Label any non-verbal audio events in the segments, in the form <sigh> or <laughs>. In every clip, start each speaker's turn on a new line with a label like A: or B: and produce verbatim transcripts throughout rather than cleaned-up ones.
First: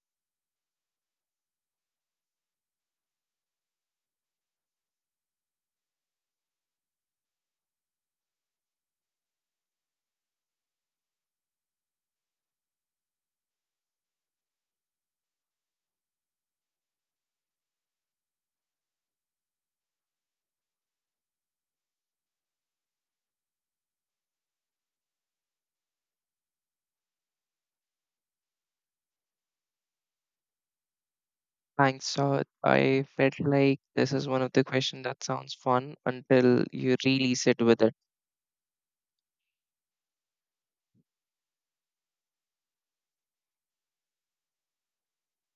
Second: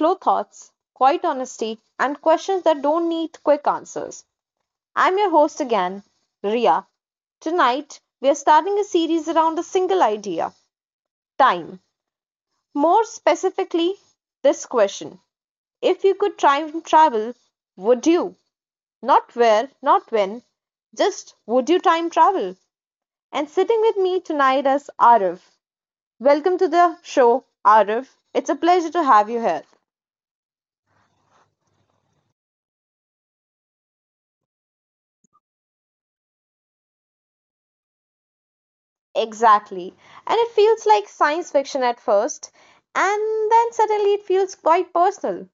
A: slow thoughts, quiet honesty, and questions that don't need quick answers. I'm your host again, Ria. Tonight, we are starting a series around a single idea: time. More specifically, this question: if you could time travel, would you? Not where, not when, just would you time travel? And sitting with me tonight is Arif. Welcome to the show, Arif. It's a pleasure to have you here.
B: Thanks, Saurabh. I felt like this is one of the questions that sounds fun until you really sit with it.
A: Exactly. And it feels like science fiction at first, and then suddenly it feels quite personal.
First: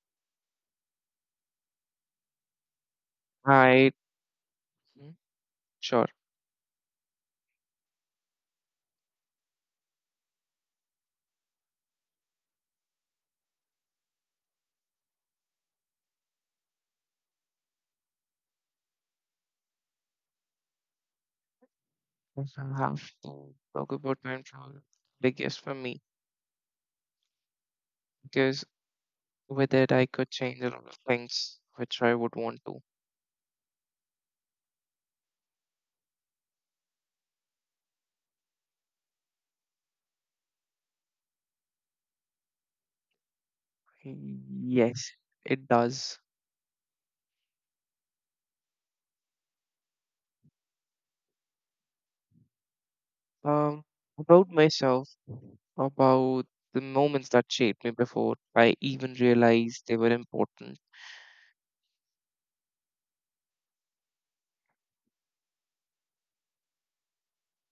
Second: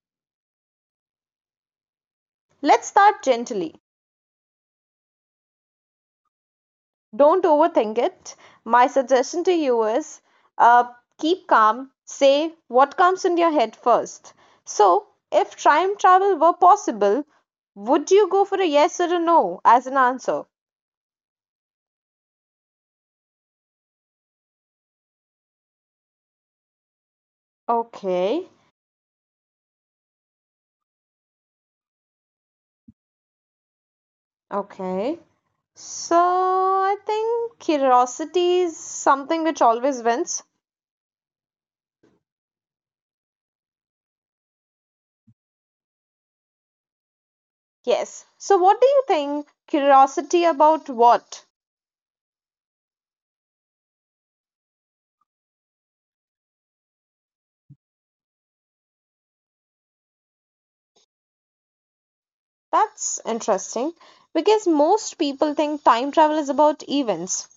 A: Let's start gently.
B: I mm, sure
A: Don't overthink it. My suggestion to you is uh, keep calm, say what comes in your head first. So, if time travel were possible, would you go for a yes or a no as an answer?
B: if I have to talk about time travel. Biggest for me
A: Okay,
B: because with it I could change a lot of things which I would want to.
A: okay. So I think curiosity is something which always wins.
B: Yes, it does.
A: Yes. So what do you think? Curiosity about what?
B: Um, about myself, about the moments that shaped me before I even realized they were important.
A: That's interesting because most people think time travel is about events,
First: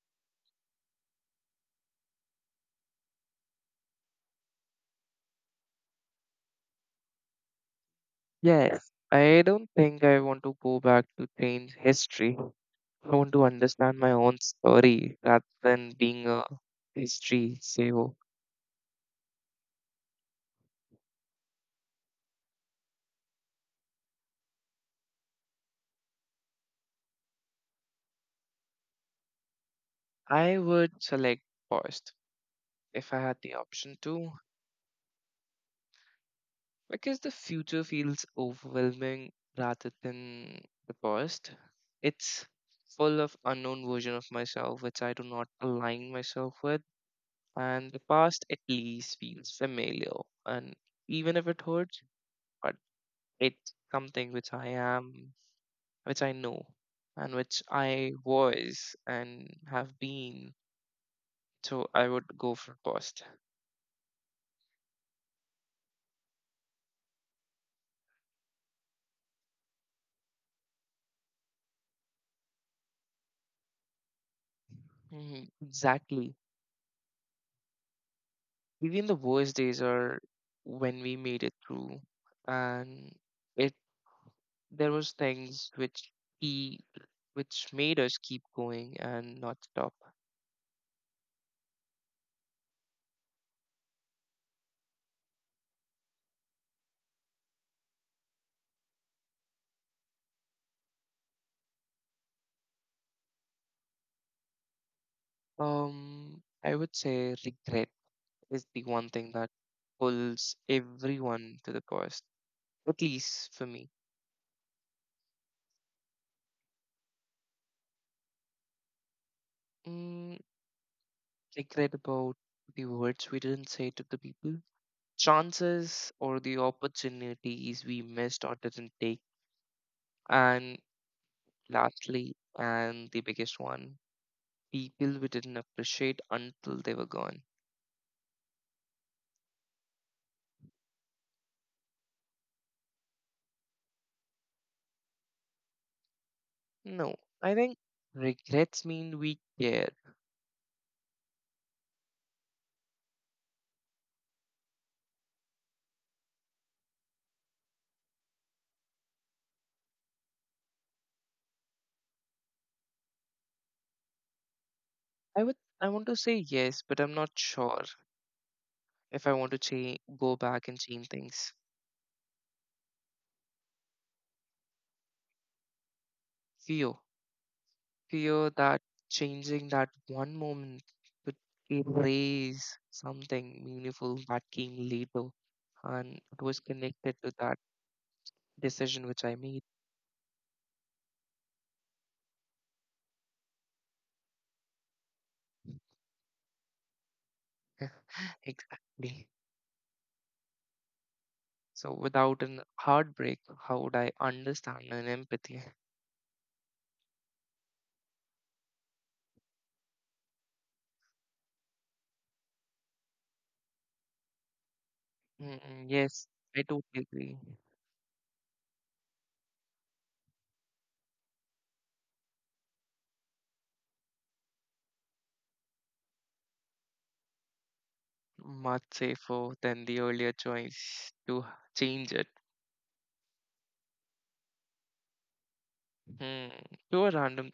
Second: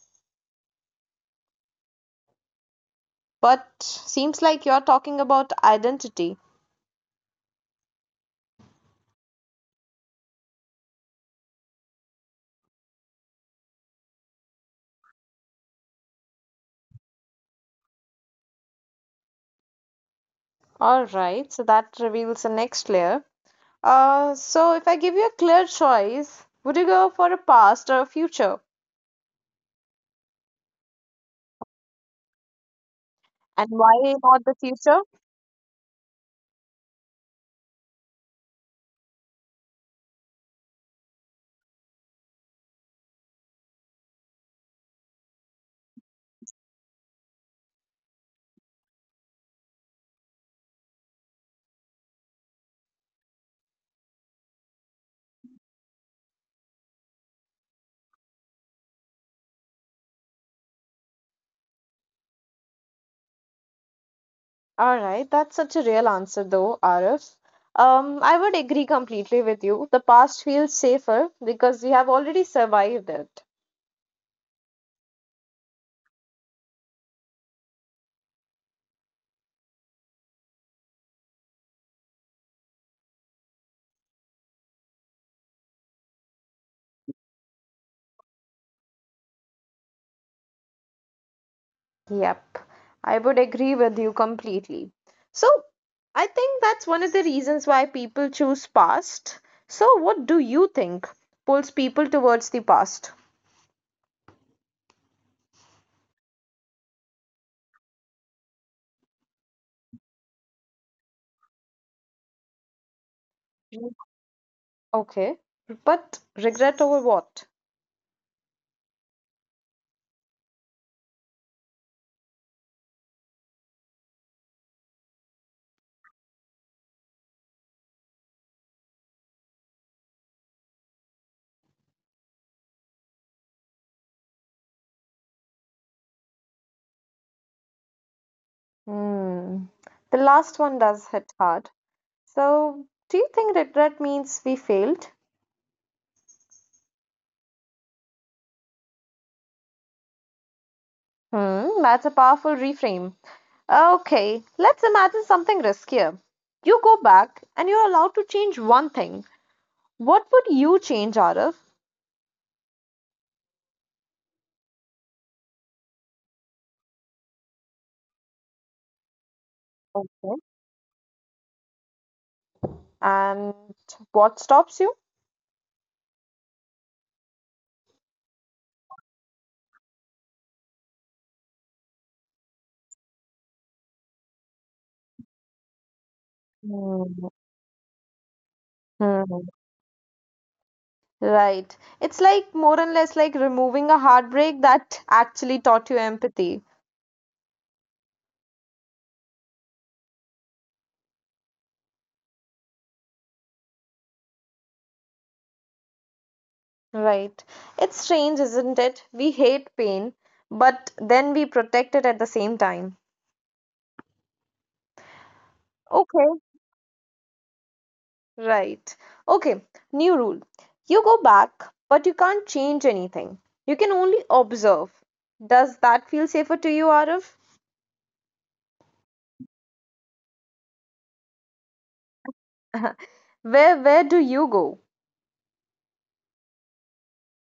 A: but seems like you're talking about identity.
B: Yes, I don't think I want to go back to change history. I want to understand my own story rather than being a history saver.
A: All right, so that reveals the next layer. Uh, so if I give you a clear choice, would you go for a past or a future?
B: I would select first if I had the
A: And why
B: option to,
A: not the future?
B: because the future feels overwhelming rather than the past. It's full of unknown version of myself which I do not align myself with, and the past at least feels familiar, and even if it hurts, but it's something which I am, which I know and which I was and have been. So I would go for cost.
A: All right, that's such a real answer, though, Arif. Um, I would agree completely with you. The past feels safer because we have already survived it.
B: Mhm. Exactly. Even the worst days are when we made it through, and it there was things which he which made us keep going and not stop.
A: Yep, I would agree with you completely. So, I think that's one of the reasons why people choose past. So, what do you think pulls people towards the past?
B: Um, I would say regret is the one thing that pulls everyone to the cost, at least for
A: Mm,
B: me.
A: okay, but regret over what?
B: Mm, Regret about the words we didn't say to the people, chances or the opportunities we missed or didn't take. And lastly, and the biggest one, people we didn't appreciate until they were gone.
A: Hmm, the last one does hit hard. So, do you think regret means we failed?
B: No, I think regrets mean we care.
A: Hmm, that's a powerful reframe. Okay, let's imagine something riskier. You go back and you're allowed to change one thing. What would you change, Arif?
B: I would I want to say yes, but I'm not sure if I want to change
A: Okay.
B: go back and change things.
A: And what stops you?
B: Fear fear that changing that one moment could erase something meaningful that came later. And it was connected
A: Hmm.
B: to that decision which I
A: Hmm.
B: made.
A: Right. It's like more and less like removing a heartbreak that actually taught you empathy.
B: <laughs> Exactly. So without an heartbreak, how would I understand an empathy?
A: Right. It's strange, isn't it? We hate pain, but then we protect it at the same time.
B: Mm, yes,
A: Okay.
B: I totally agree.
A: Right. Okay, new rule. You go back, but you can't change anything. You can only observe. Does that feel safer to you, Arif?
B: Much safer than the earlier choice to change it.
A: <laughs> Where where do you go?
B: Hmm. To a random.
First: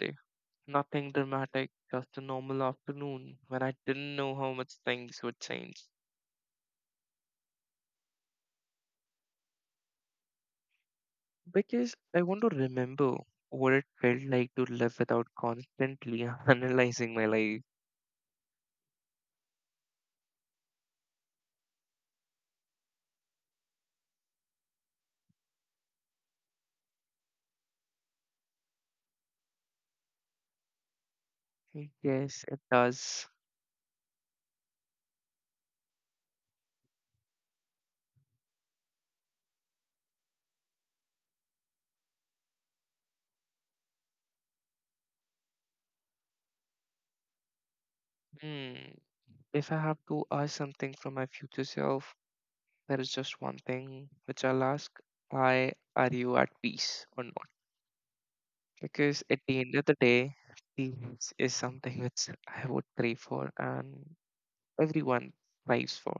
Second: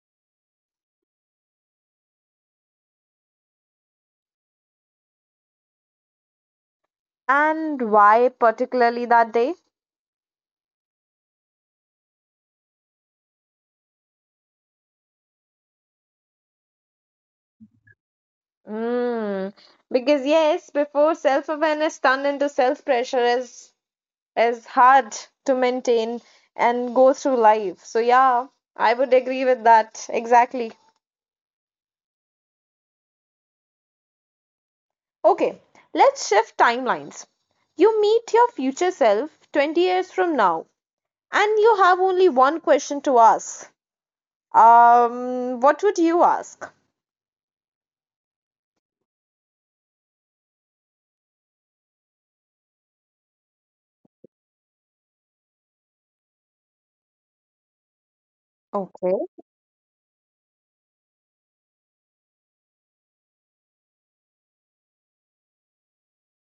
B: Nothing dramatic, just a normal afternoon when I didn't know how much things would change.
A: And why particularly that day?
B: Because I want to remember what it felt like to live without constantly <laughs> analyzing my life.
A: Mm, because yes, before self-awareness turned into self-pressure is is hard to maintain and go through life. So yeah, I would agree with that. Exactly.
B: Yes, it does.
A: Okay, let's shift timelines. You meet your future self twenty years from now, and you have only one question to ask. Um, what would you ask?
B: Hmm. If I have to ask something from my future self, there is just one thing which I'll ask. Why are you at peace or not?
A: Okay,
B: Because at the end of the day, peace is something which I would crave for and everyone thrives for.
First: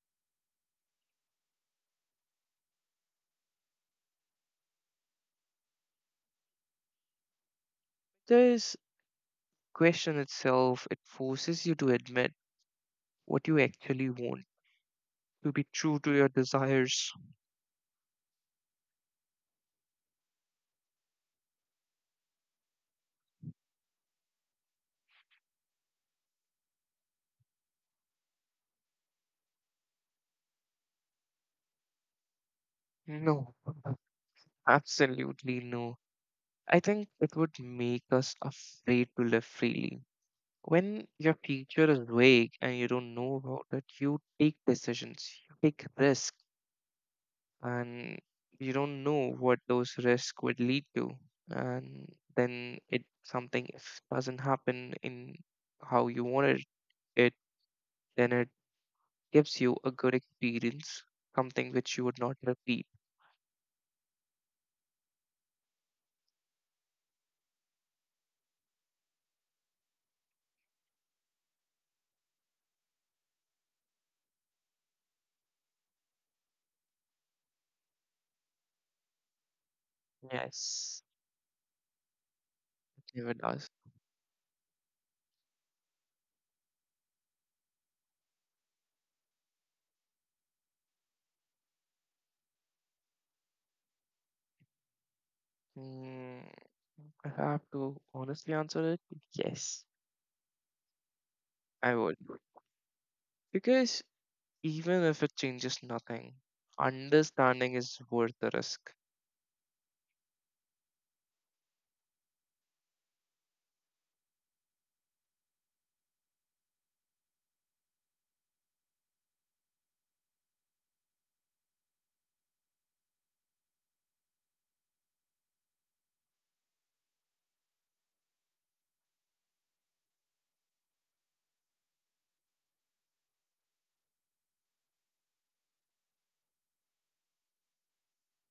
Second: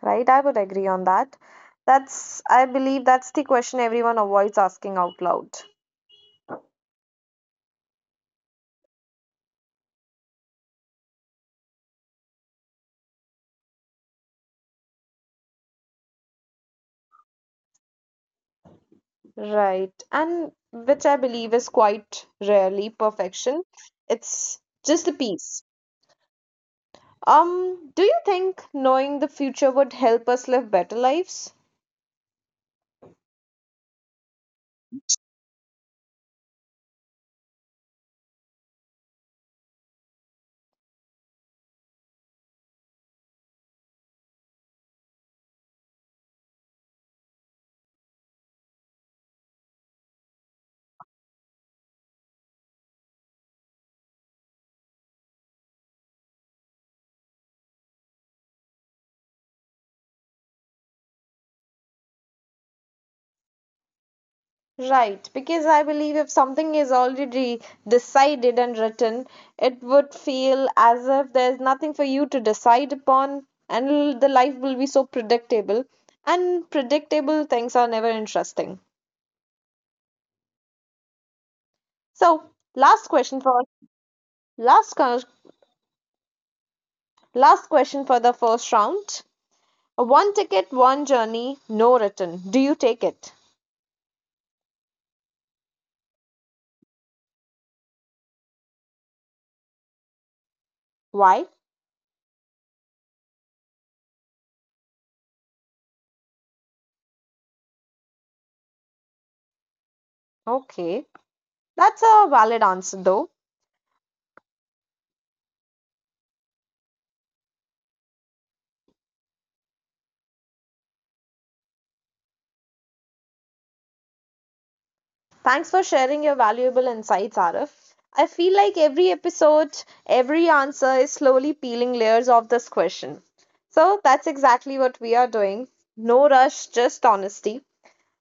A: right. I would agree on that. That's, I believe, that's the question everyone avoids asking out loud.
B: This question itself, it forces you to admit what you actually want, to be true to your desires.
A: Right. And which I believe is quite rarely perfection. It's just the peace. Um, do you think knowing the future would help us live better lives?
B: No, absolutely no. I think it would make us afraid to live freely. When your future is vague and you don't know about it, you take decisions, you take risks, and you don't know what those risks would lead to. And then it something if doesn't happen in how you wanted it, then it gives you a good experience, something which you would not repeat.
A: Right, because I believe if something is already decided and written, it would feel as if there's nothing for you to decide upon, and l- the life will be so predictable. And predictable things are never interesting.
B: Yes,
A: So,
B: it
A: last
B: never
A: question
B: does.
A: for last co- last question for the first round. One ticket, one journey, no return. Do you take it?
B: Mm, I have to honestly answer it. Yes,
A: Why?
B: I would. Because even if it changes nothing, understanding is worth the risk.
A: Okay. That's a valid answer, though. Thanks for sharing your valuable insights, Arif. I feel like every episode, every answer is slowly peeling layers of this question. So that's exactly what we are doing. No rush, just honesty.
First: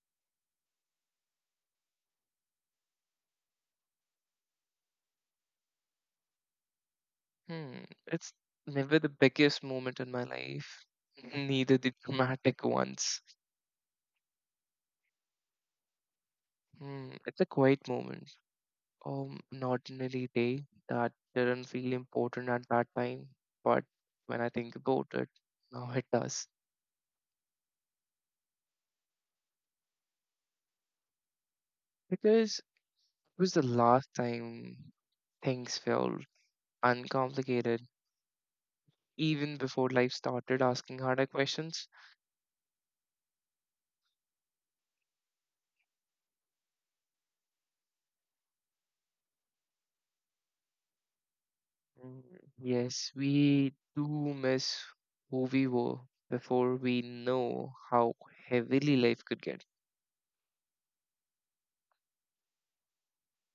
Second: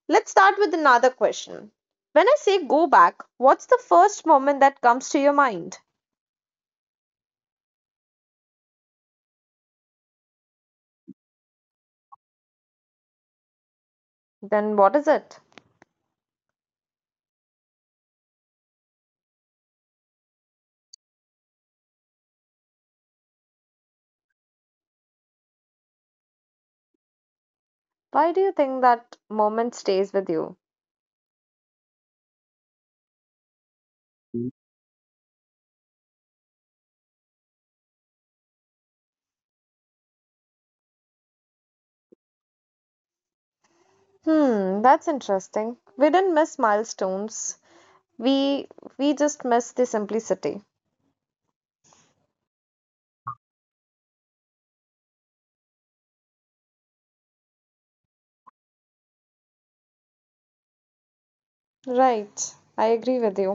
A: Let's start with another question. When I say go back, what's the first moment that comes to your mind?
B: Hmm, it's never the biggest moment in my life, neither the dramatic ones.
A: Then what is it?
B: Hmm, it's a quiet moment, um, an ordinary day that didn't feel important at that time, but when I think about it, now it does.
A: Why do you think that moment stays with you?
B: Because it was the last time things felt uncomplicated, even before life started asking harder questions.
A: Hmm, that's interesting. We didn't miss milestones, we we just miss the simplicity.
B: Mm, Yes, we do miss who we were before we know how heavily life could get.
A: Right, I agree with you.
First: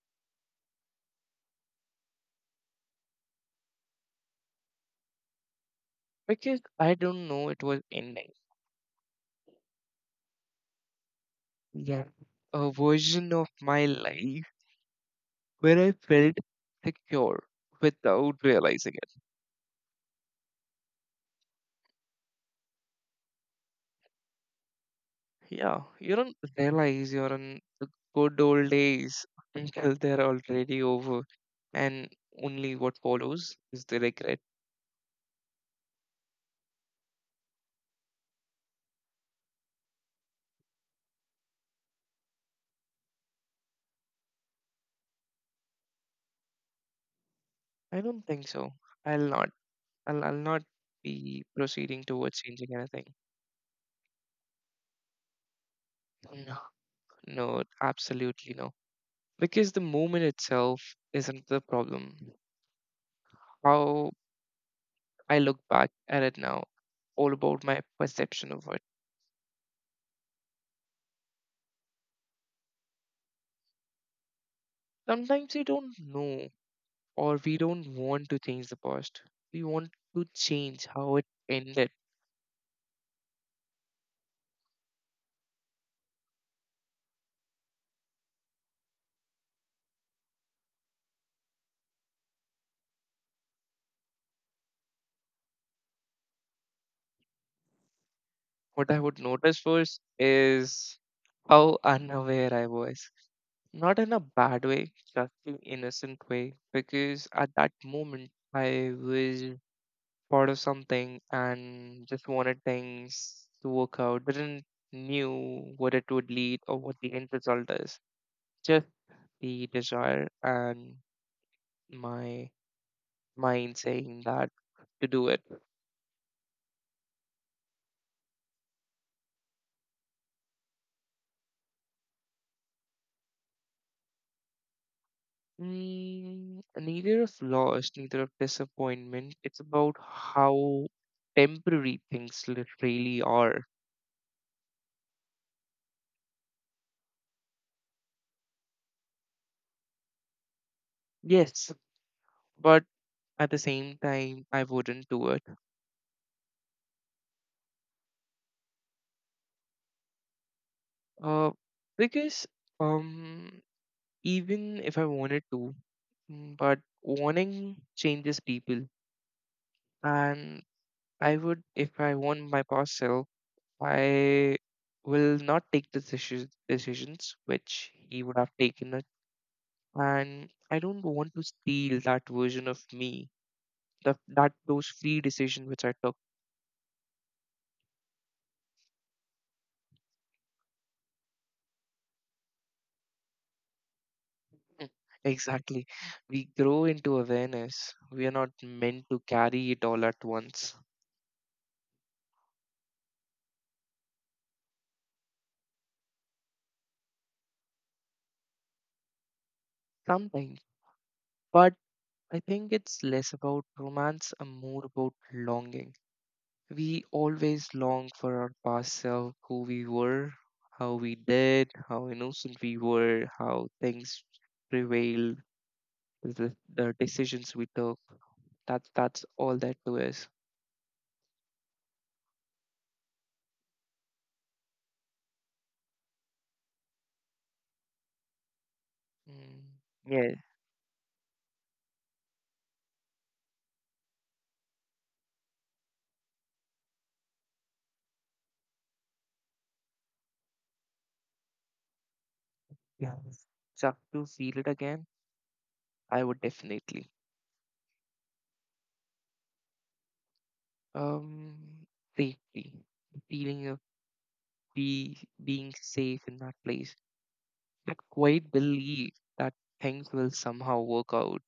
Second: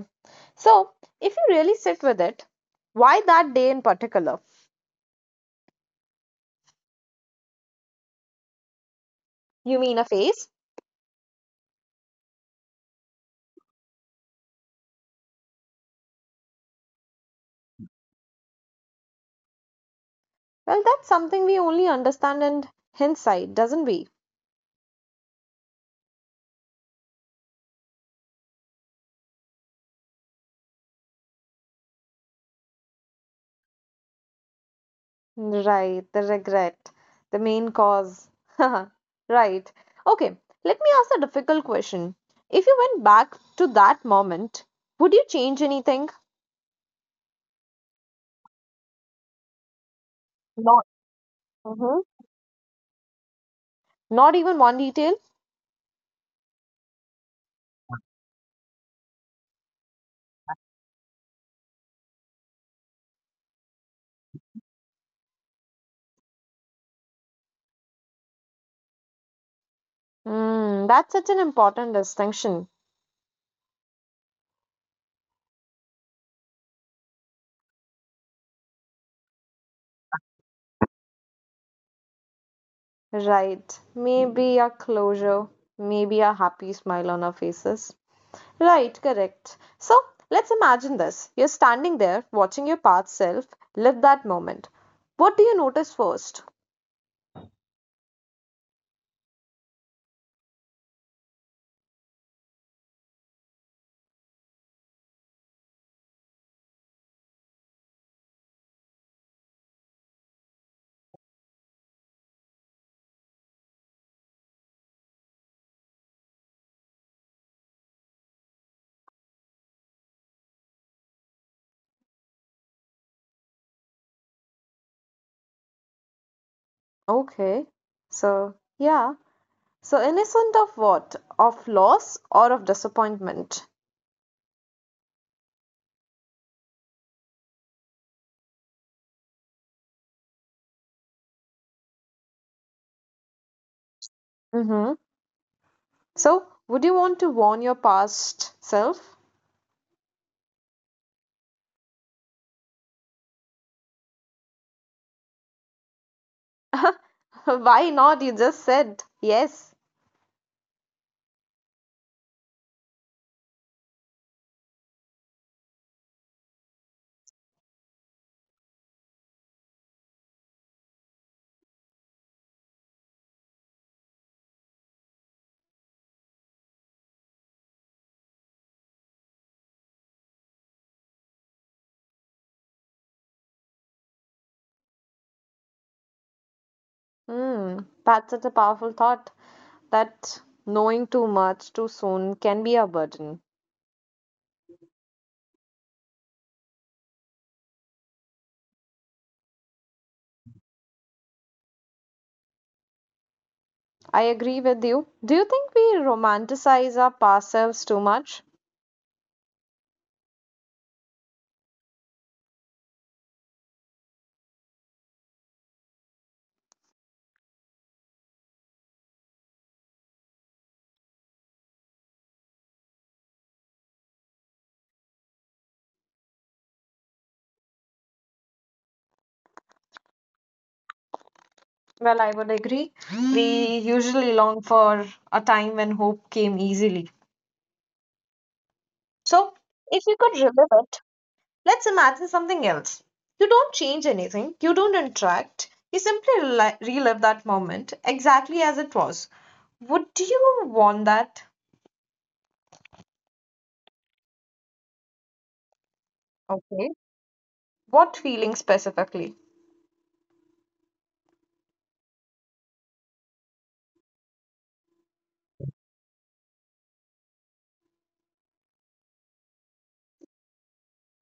A: So if you really sit with it, why that day in particular?
B: Because I don't know it was ending.
A: You mean a phase?
B: Yeah. A version of my life where I felt secure without realizing it.
A: Well, that's something we only understand in hindsight, doesn't we?
B: Yeah, you don't realize you're in the good old days until they're already over, and only what follows is the regret.
A: Right, the regret, the main cause. <laughs> Right. Okay, let me ask a difficult question. If you went back to that moment, would you change anything?
B: I don't think so. I'll not. I'll, I'll not
A: Not
B: be proceeding
A: Mhm.
B: towards changing anything.
A: Not even one detail.
B: No, no, absolutely no. Because the moment itself isn't the problem. How I look back at it now, all about my perception of it.
A: Mm, that's such an important distinction.
B: Sometimes you don't know or we don't want to change the past. We want to change how it ended.
A: Right. Maybe a closure, maybe a happy smile on our faces. Right, correct. So let's imagine this. You're standing there watching your past self live that moment. What do you notice first?
B: What I would notice first is how unaware I was. Not in a bad way, just an innocent way, because at that moment I was part of something and just wanted things to work out. Didn't knew what it would lead or what the end result is. Just the desire and my mind saying that to do it.
A: Okay. So, yeah. So, innocent of what? Of loss or of disappointment?
B: Mm, neither of loss, neither of disappointment. It's about how temporary things li- really are.
A: Mm-hmm. So, would you want to warn your past self?
B: Yes, but at the same time, I wouldn't do it.
A: <laughs> Why not? You just said yes.
B: Uh, because um, even if I wanted to, mm, but wanting changes people, and I would, if I want my past self, I will not take the decisions decisions which he would have taken, and I don't want to steal that version of me, the, that those free decisions which I took.
A: Hmm. That's such a powerful thought, that knowing too much too soon can be a burden.
B: Mm. Exactly. We grow into awareness. We are not meant to carry it all at once.
A: I agree with you. Do you think we romanticize our past selves too much?
B: Sometimes. But I think it's less about romance and more about longing. We always long for our past self, who we were, how we did, how innocent we were, how things prevailed, the, the decisions we took. That's that's all that too is.
A: Well, I would agree. We usually long for a time when hope came easily.
B: Mm.
A: So,
B: Yeah.
A: if you could relive it, let's imagine something else. You don't change anything, you don't interact, you simply reli- relive that moment exactly as it was. Would you want that?
B: Yeah. Just to feel it again, I would definitely.
A: Okay. What feeling specifically?
B: Um, Safety, the feeling of be being safe in that place. I quite believe that things will somehow work out.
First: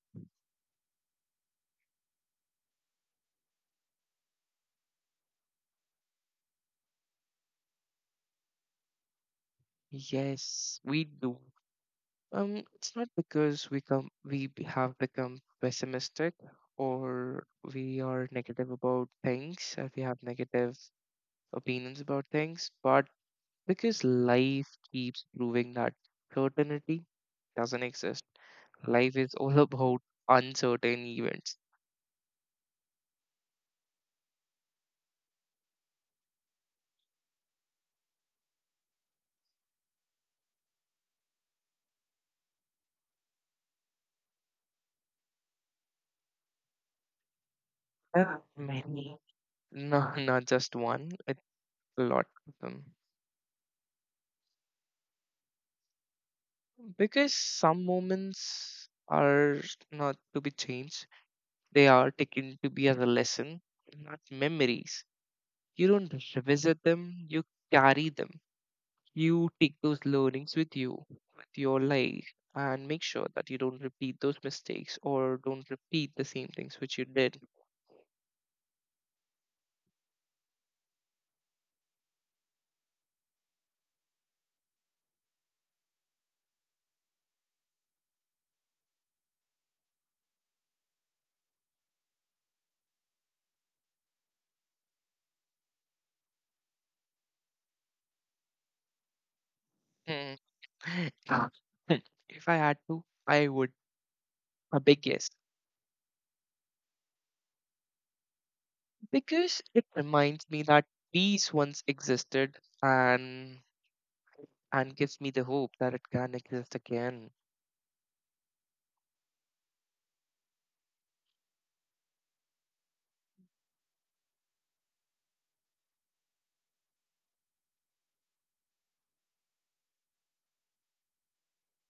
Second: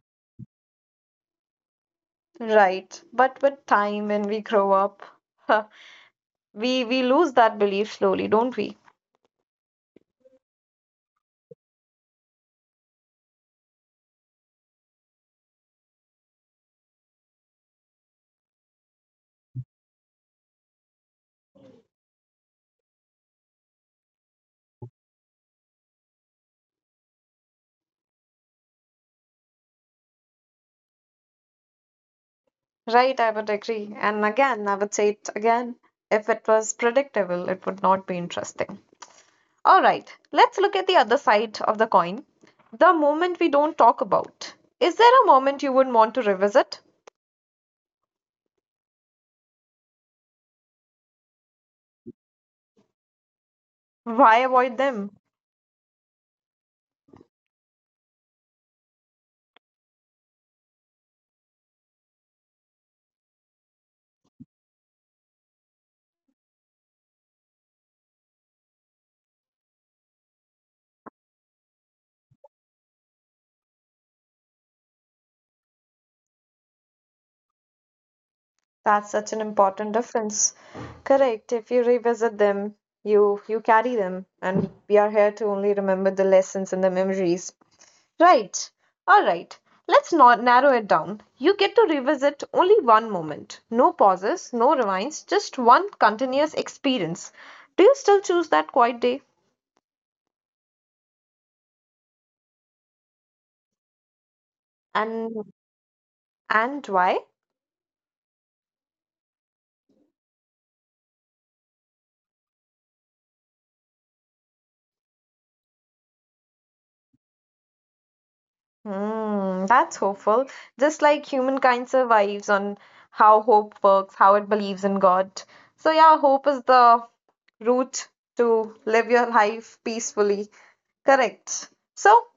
A: Right. But with time, when we grow up, <laughs> we we lose that belief slowly, don't we?
B: Yes, we do. Um, it's not because we come we b- have become pessimistic or we are negative about things, or we have negative opinions about things, but because life keeps proving that certainty doesn't exist. Life is all <laughs> about uncertain events.
A: Right, I would agree. And again, I would say it again, if it was predictable, it would not be interesting. All right, let's look at the other side of the coin. The moment we don't talk about. Is there a moment you would want to revisit?
B: Yeah. Many. No, not just one, it's a lot of them.
A: Why avoid them?
B: Because some moments are not to be changed, they are taken to be as a lesson, not memories. You don't revisit them, you carry them. You take those learnings with you with your life and make sure that you don't repeat those mistakes or don't repeat the same things which you did.
A: That's such an important difference. Correct. If you revisit them, you you carry them, and we are here to only remember the lessons and the memories. Right. All right. Let's not narrow it down. You get to revisit only one moment. No pauses, no rewinds, just one continuous experience. Do you still choose that quiet day?
B: Mm. <laughs> If I had to I would.
A: And
B: A big yes,
A: and why?
B: because it reminds me that peace once existed and and gives me the hope that it can exist again.
A: Hmm, that's hopeful. Just like humankind survives on how hope works, how it believes in God. So yeah, hope is the route to live your life peacefully. Correct. So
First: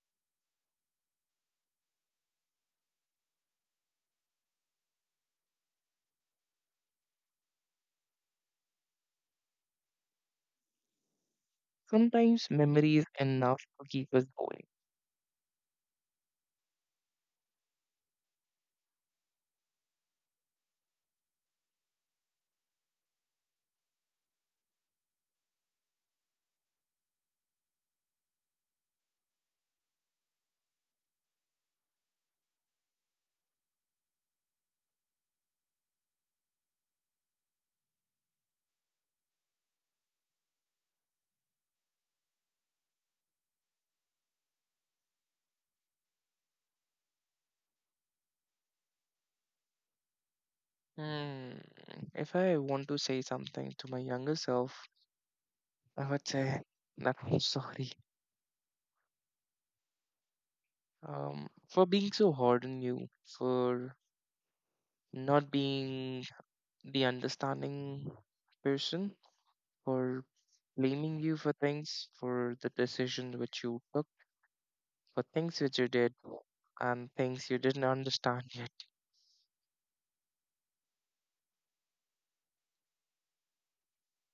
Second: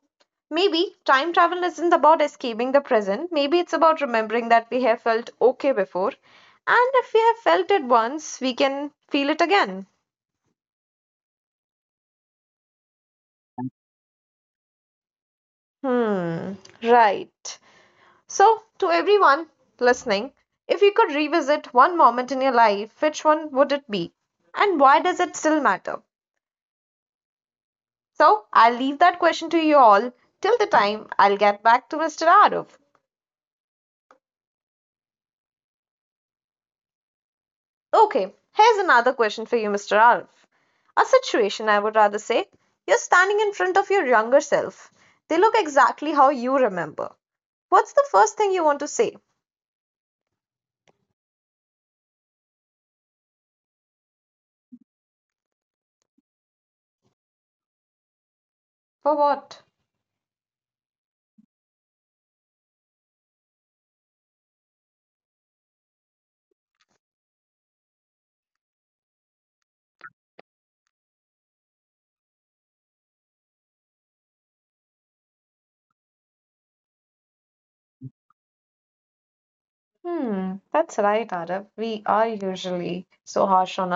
A: maybe time travel isn't about escaping the present. Maybe it's about remembering that we have felt okay before. And if we have felt it once, we can feel it again.
B: Sometimes memory is enough to keep us going.
A: Hmm, right. So, to everyone listening, if you could revisit one moment in your life, which one would it be? And why does it still matter? So, I'll leave that question to you all. Till the time, I'll get back to mister Arif. Okay, here's another question for you, mister Arif. A situation, I would rather say. You're standing in front of your younger self. They look exactly how you remember. What's the first thing you want to say?
B: Hmm. If I want to say something to my younger self, I would say that I'm sorry.
A: For what?
B: Um, for being so hard on you, for not being the understanding person, for blaming you for things, for the decision which you took, for things which you did, and things you didn't understand yet.
A: Hmm, that's right, Arif. We are usually so harsh on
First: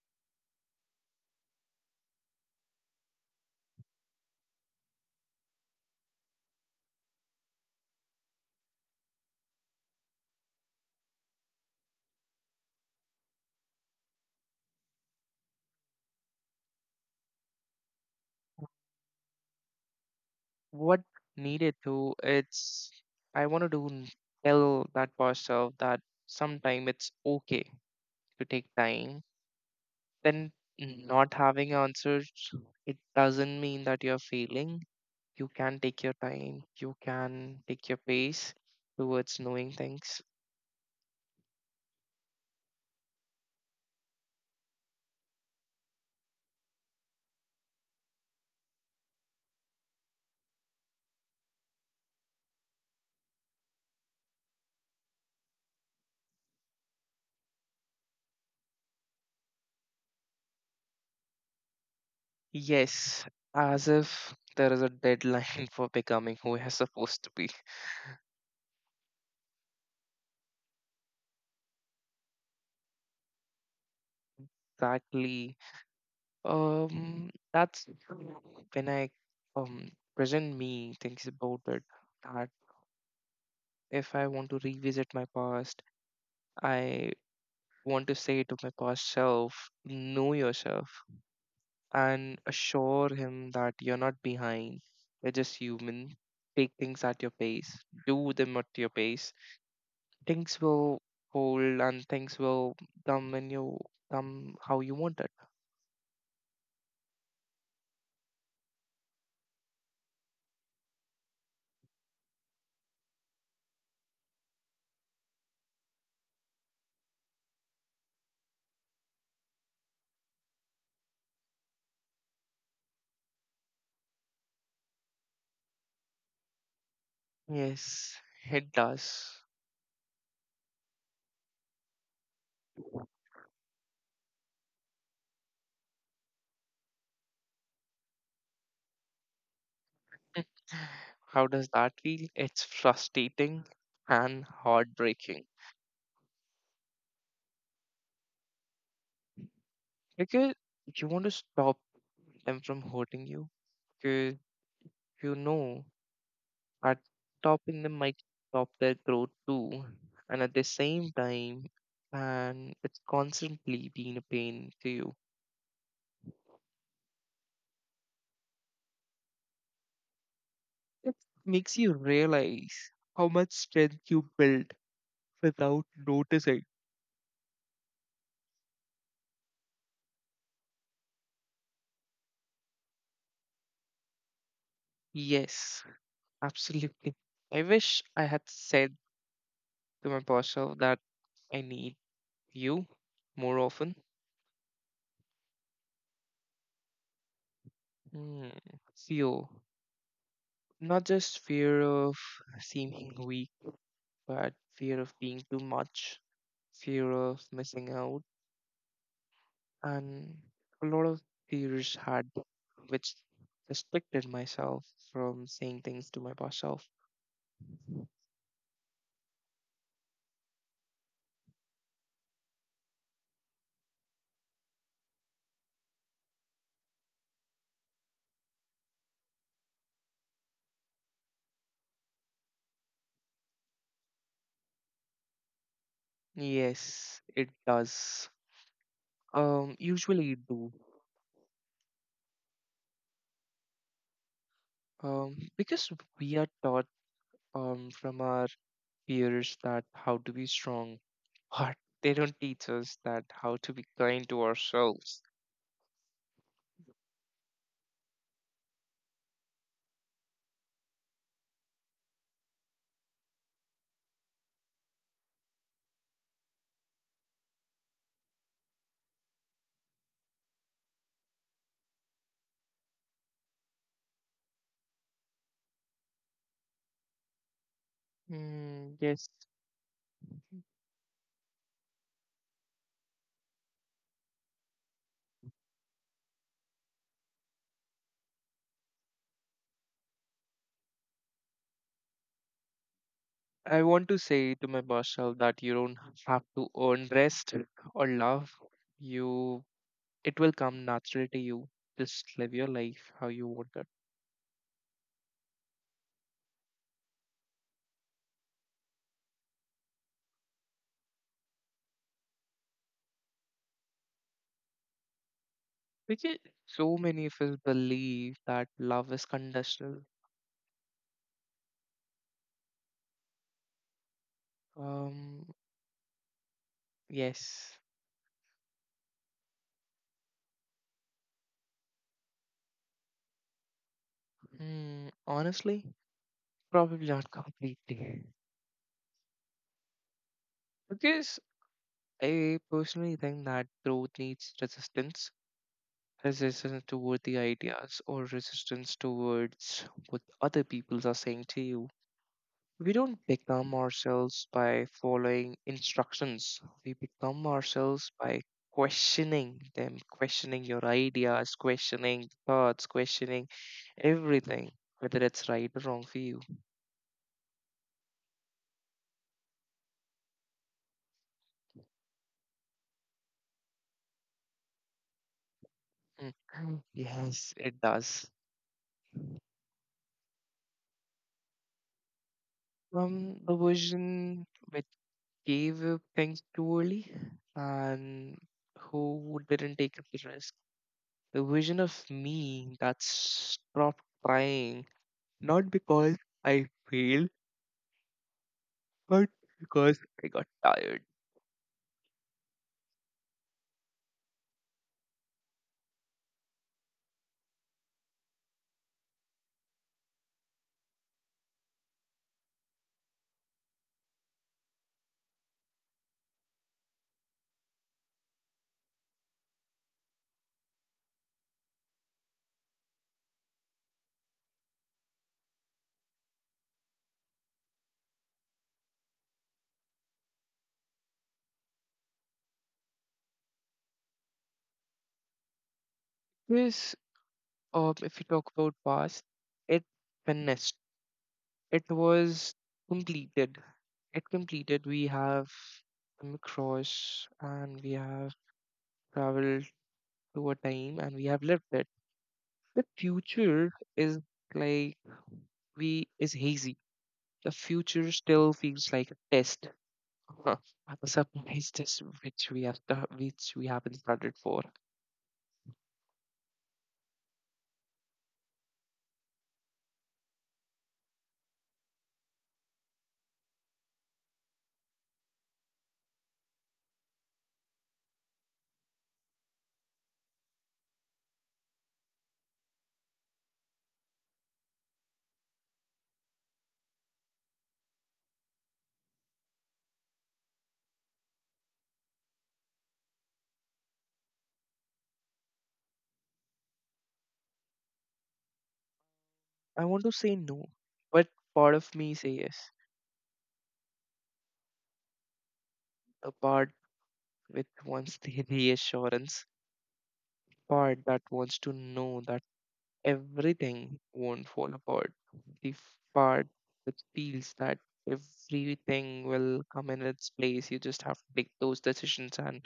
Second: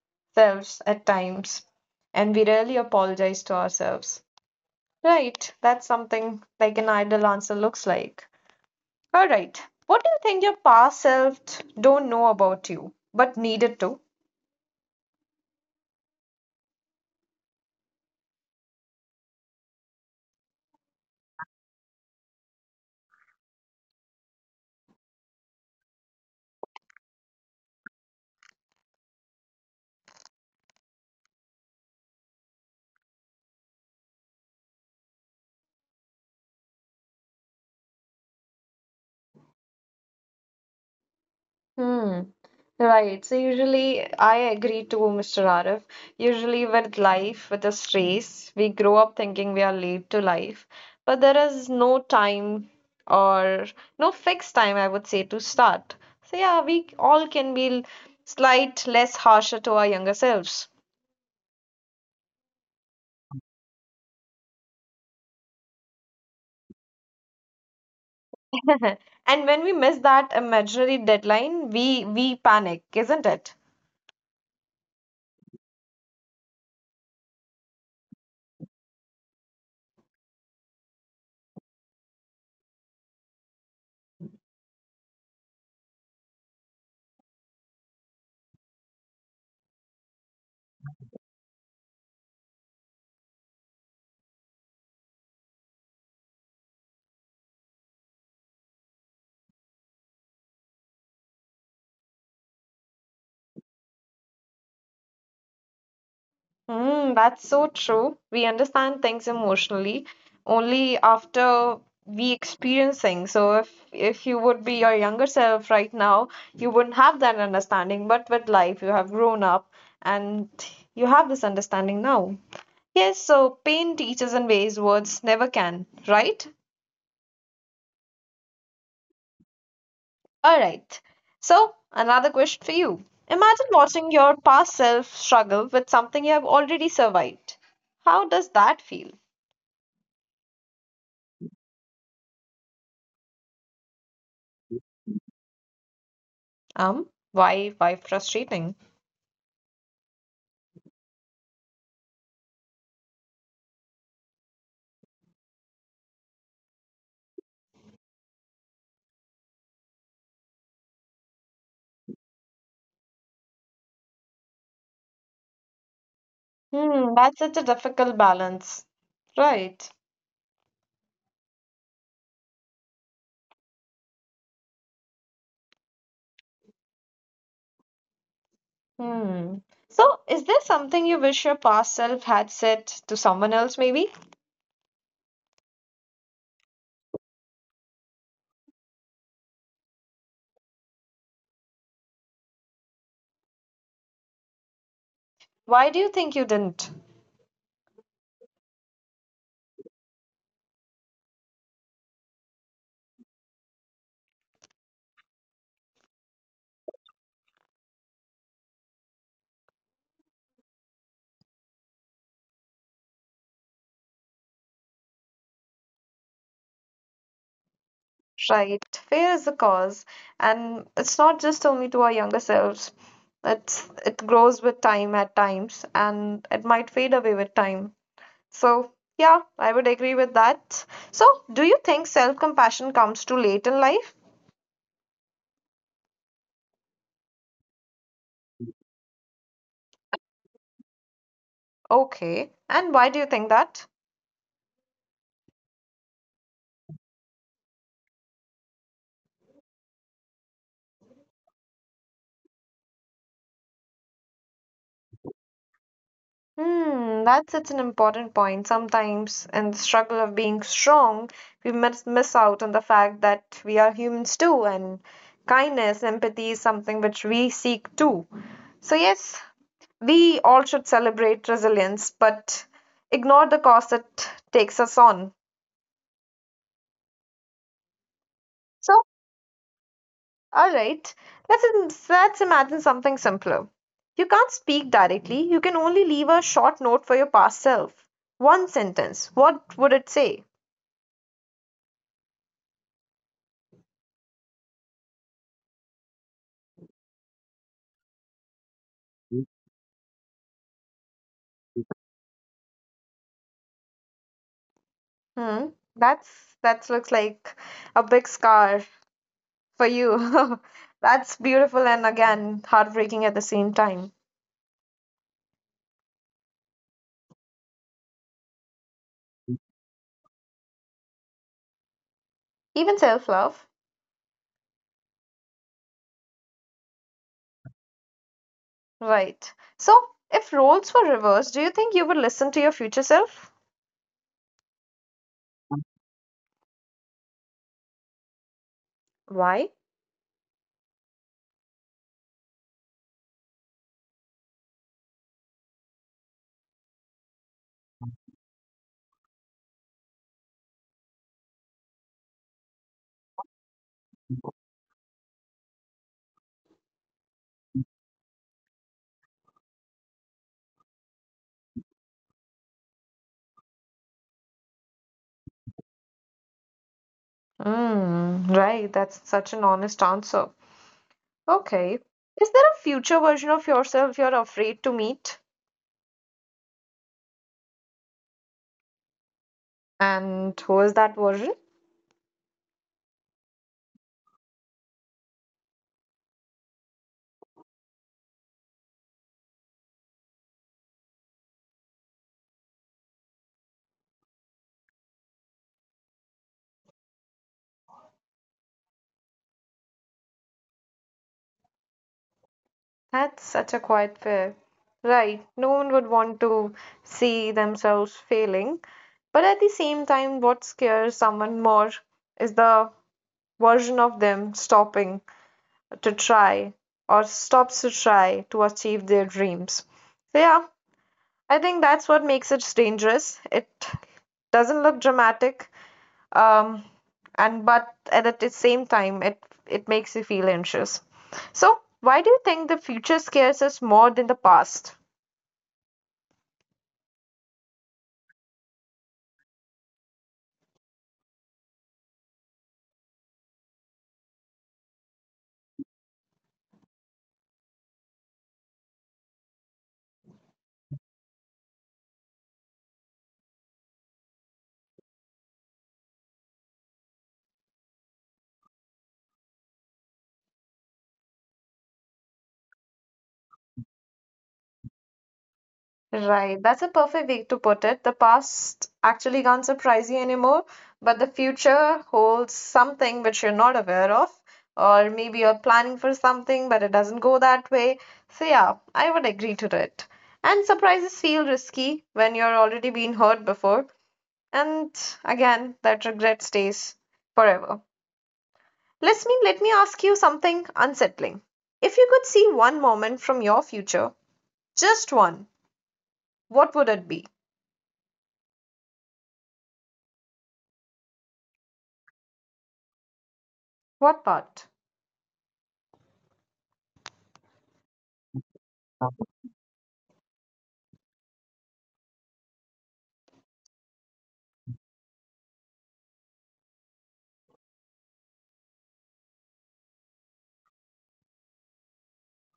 A: ourselves at times, and we rarely apologize to ourselves. Right, that's something like an idle answer looks like. All right, what do you think your past self don't know about you, but needed to?
B: What needed to, it's, I want to do, tell that myself that sometime it's okay to take time, then not having answers it doesn't mean that you're failing. You can take your time, you can take your pace towards knowing things.
A: Hmm. Right. So usually I agree too, mister Arif. Usually with life, with the stress, we grow up thinking we are late to life, but there is no time or no fixed time, I would say, to start. So yeah, we all can be l- slight less harsher to our younger selves.
B: Yes, as if there is a deadline <laughs> for becoming who you're supposed to be.
A: <laughs> And when we miss that imaginary deadline, we we panic, isn't it?
B: Exactly. Um that's when i um present me thinks about it, that if I want to revisit my past, I want to say to my past self, know yourself, and assure him that you're not behind. You're just human. Take things at your pace, do them at your pace. Things will fold and things will come when you come how you want it.
A: Mm, that's so true. We understand things emotionally only after we experience things. So if if you would be your younger self right now, you wouldn't have that understanding. But with life, you have grown up and you have this understanding now. Yes, so pain teaches in ways words never can, right?
B: Yes, it does.
A: All right. So another question for you. Imagine watching your past self struggle with something you have already survived. How does that feel?
B: <sighs> How does that feel? It's frustrating and heartbreaking
A: Um, why, why frustrating?
B: because you want to stop them from hurting you because you know, but stopping them might stop their growth too. And at the same time, and it's constantly being a pain to you.
A: Hmm, that's such a difficult balance. Right.
B: It makes you realize how much strength you built without noticing.
A: Hmm. So, is there something you wish your past self had said to someone else, maybe?
B: Yes, absolutely. I wish I had said to my boss self that I need you more often.
A: Why do you think you didn't?
B: Hmm. Fear. Not just fear of seeming weak, but fear of being too much, fear of missing out, and a lot of fears had which restricted myself from saying things to my past self.
A: Right. Fear is the cause, and it's not just only to our younger selves. It's it grows with time at times, and it might fade away with time. So, yeah, I would agree with that. So, do you think self-compassion comes too late in life?
B: Yes, it does. Um, usually it do.
A: Okay. And why do you think that?
B: Um, because we are taught um from our peers that how to be strong, <laughs> but they don't teach us that how to be kind to ourselves.
A: Hmm, that's such an important point. Sometimes, in the struggle of being strong, we miss, miss out on the fact that we are humans too, and kindness, empathy is something which we seek too. So, yes, we all should celebrate resilience, but ignore the cost it takes us on.
B: Mm,
A: So.
B: yes.
A: All right, let's let's imagine something simpler. You can't speak directly. You can only leave a short note for your past self. One sentence. What would it say?
B: I want to say to my myself that you don't have to earn rest or love. You It will come natural to you. Just live your life how you want it.
A: Hmm. That's that looks like a big scar for you. <laughs> That's beautiful and again heartbreaking at the same time.
B: Which is so many of us believe that love is conditional.
A: Even self-love.
B: Um yes.
A: Right. So, if roles were reversed, do you think you would listen to your future self?
B: Hmm, honestly, probably not <laughs> completely.
A: Why?
B: Because I personally think that growth needs resistance. Resistance toward the ideas or resistance towards what other people are saying to you. We don't become ourselves by following instructions. We become ourselves by questioning them, questioning your ideas, questioning thoughts, questioning everything, whether it's right or wrong for you.
A: Mm, right, that's such an honest answer. Okay. Is there a future version of yourself you're afraid to meet?
B: Mm. <clears throat> Mm. Yes, it does.
A: And who is that version?
B: Um, the version which gave up things too early and who didn't take up the risk. The version of me that stopped trying, not because I failed but because I got tired.
A: That's such a quiet fear. Right. No one would want to see themselves failing. But at the same time, what scares someone more is the version of them stopping to try or stops to try to achieve their dreams. So, yeah, I think that's what makes it dangerous. It doesn't look dramatic, um, and but at the same time, it it makes you feel anxious. So why do you think the future scares us more than the past?
B: Because um, if you talk about past, it finished. It was completed. It completed. We have come across and we have traveled to a time and we have lived it. The future is like we is hazy. The future still feels like a test, <laughs> a surprise test which we have sta- which we haven't started for.
A: Right, that's a perfect way to put it. The past actually can't surprise you anymore, but the future holds something which you're not aware of, or maybe you're planning for something, but it doesn't go that way. So, yeah, I would agree to it. And surprises feel risky when you're already been hurt before. And again, that regret stays forever. Let's mean, let me ask you something unsettling. If you could see one moment from your future, just one, what would it be?
B: I want to say no, but part of me say yes.
A: What part?
B: A part which wants the reassurance, <laughs> part that wants to know that everything won't fall apart, the part that feels that everything will come in its place. You just have to make those decisions and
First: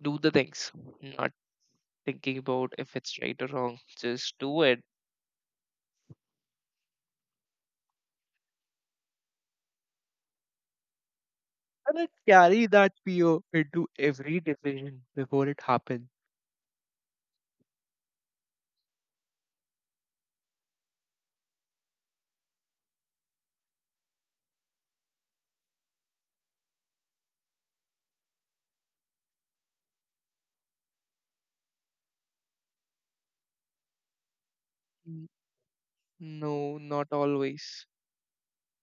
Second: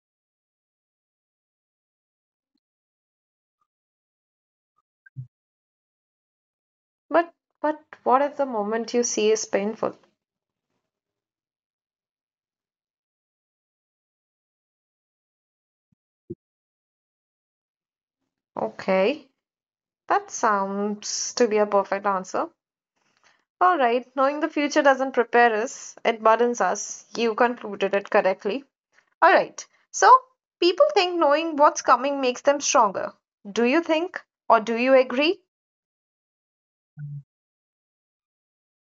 B: do the things, not thinking about if it's right or wrong. Just do it.
A: But but what if the moment you see is painful?
B: And I carry that fear into every decision before it happens.
A: Okay, that sounds to be a perfect answer. All right, knowing the future doesn't prepare us, it burdens us. You concluded it correctly. Alright, so people think knowing what's coming makes them stronger. Do you think or do you
B: N-
A: agree?
B: No, not always.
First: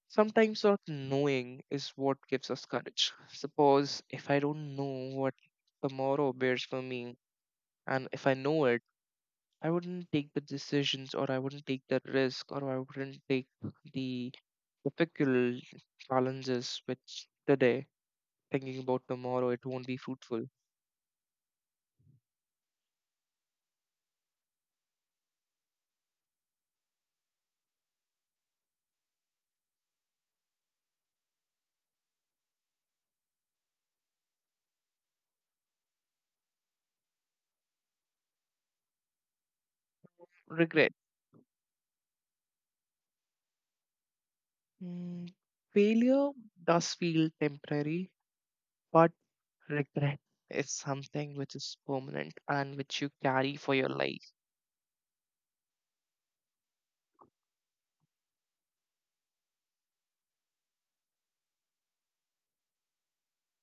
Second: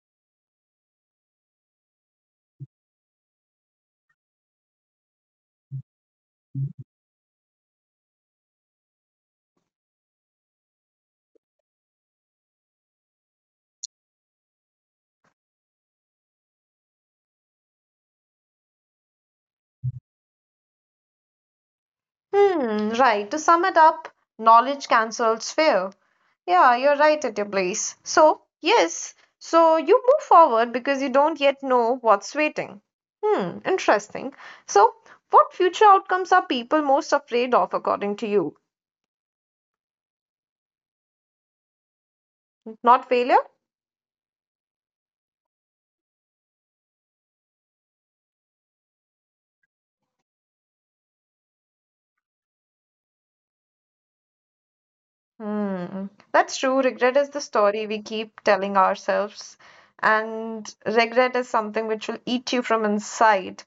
B: Sometimes not knowing is what gives us courage. Suppose if I don't know what tomorrow bears for me, and if I know it, I wouldn't take the decisions or I wouldn't take the risk or I wouldn't take the difficult challenges which today, thinking about tomorrow, it won't be fruitful.
A: Hmm, right. To sum it up, knowledge cancels fear. Yeah, you're right at your place. So, yes, so you move forward because you don't yet know what's waiting. Hmm, interesting. So, what future outcomes are people most afraid of according to you?
B: Regret.
A: Not failure?
B: Mm, failure does feel temporary, but regret is something which is permanent and which you carry for your life.
A: Hmm, that's true. Regret is the story we keep telling ourselves, and regret is something which will eat you from inside.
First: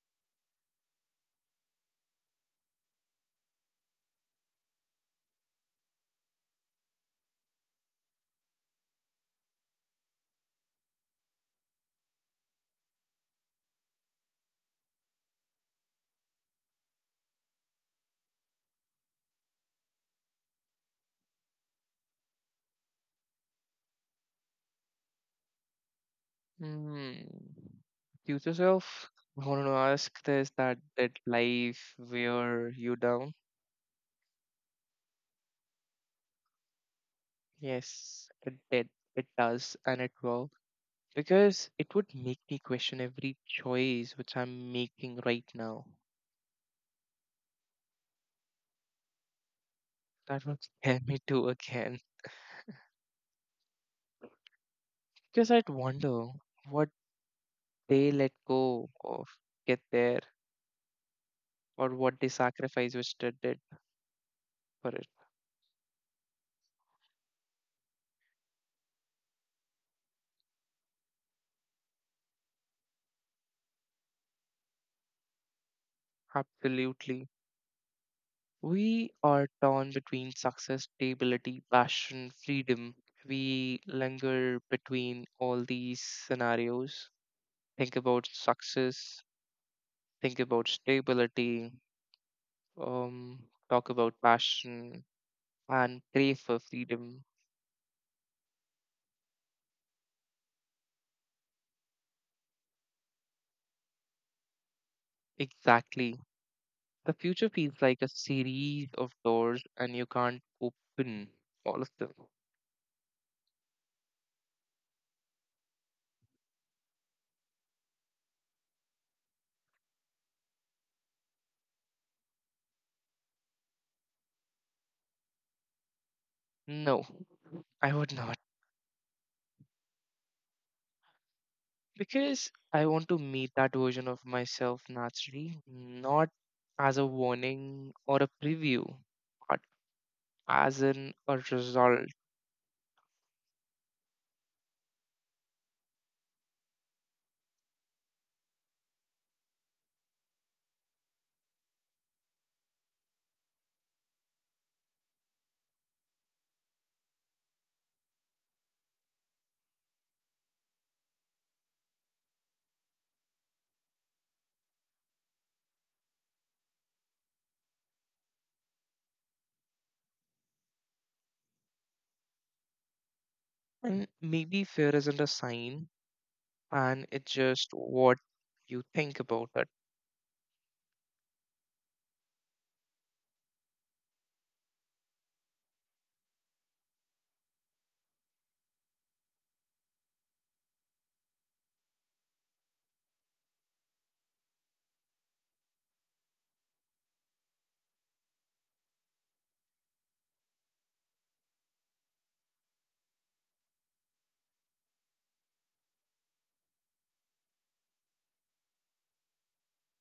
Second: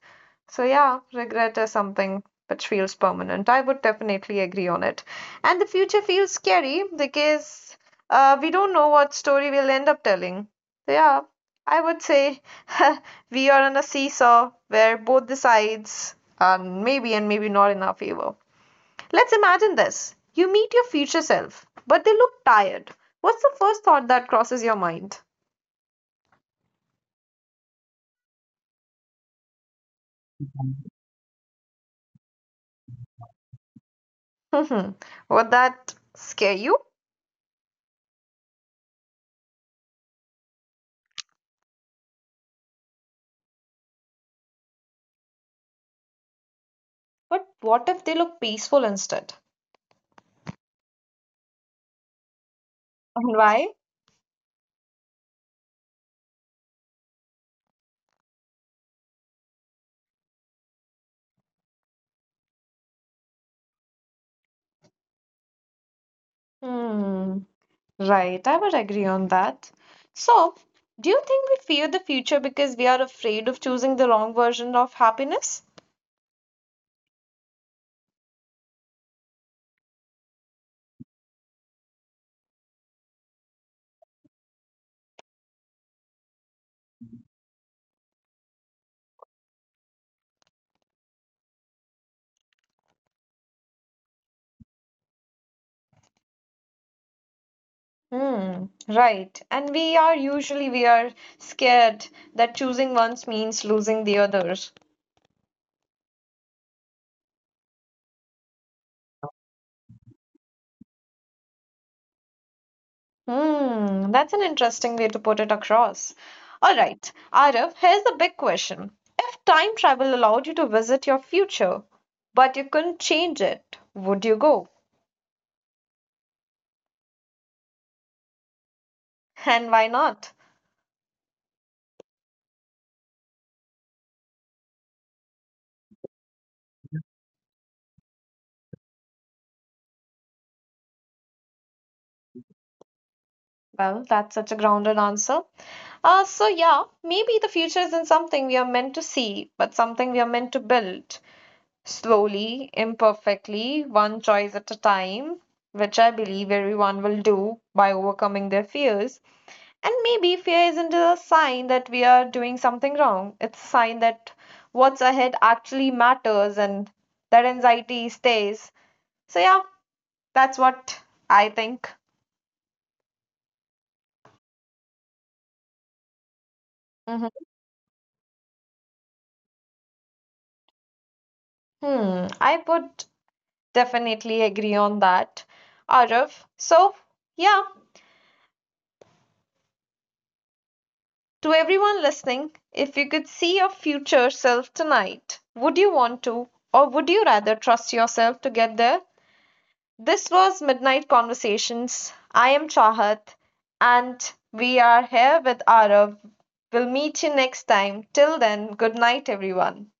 A: So, yeah, regret is something which feels permanent. I would definitely agree on it. And the future feels scary because uh, we don't know what story we'll end up telling. So, yeah, I would say <laughs> we are on a seesaw where both the sides are maybe and maybe not in our favor. Let's imagine this. You meet your future self, but they look tired. What's the first thought that crosses your mind? <laughs>
B: Mm. Future self, I want to ask this that did life wear you down?
A: Would that scare you?
B: Yes, it did. It does, and it will. Because it would make me question every choice which I'm making right now.
A: But what if they look peaceful instead?
B: That would scare me too again.
A: And why?
B: Because I'd wonder what they let go of, get there, or what they sacrifice which they did for it.
A: Hmm. Right, I would agree on that. So, do you think we fear the future because we are afraid of choosing the wrong version of happiness?
B: Absolutely. We are torn between success, stability, passion, freedom. We linger between all these scenarios. Think about success, think about stability, um, talk about passion, and crave for freedom.
A: Hmm, right. And we are usually we are scared that choosing once means losing the others.
B: Exactly. The future feels like a series of doors, and you can't open all of them.
A: Hmm, that's an interesting way to put it across. All right, Arif, here's the big question. If time travel allowed you to visit your future, but you couldn't change it, would you go?
B: No, I would not.
A: And why not?
B: Because I want to meet that version of myself naturally, not as a warning or a preview, but as an a result.
A: Well, that's such a grounded answer. Uh, so, yeah, maybe the future isn't something we are meant to see, but something we are meant to build slowly, imperfectly, one choice at a time, which I believe everyone will do by overcoming their fears. And maybe fear isn't a sign that we are doing something wrong. It's a sign that what's ahead actually matters and that anxiety stays. So, yeah, that's what I think.
B: And maybe fear isn't a sign, and it's
A: Mhm.
B: just what you think about it.
A: Hmm, I would definitely agree on that, Arav. So, yeah, to everyone listening, if you could see your future self tonight, would you want to, or would you rather trust yourself to get there? This was Midnight Conversations. I am Chahat, and we are here with Arav. We'll meet you next time. Till then, good night, everyone.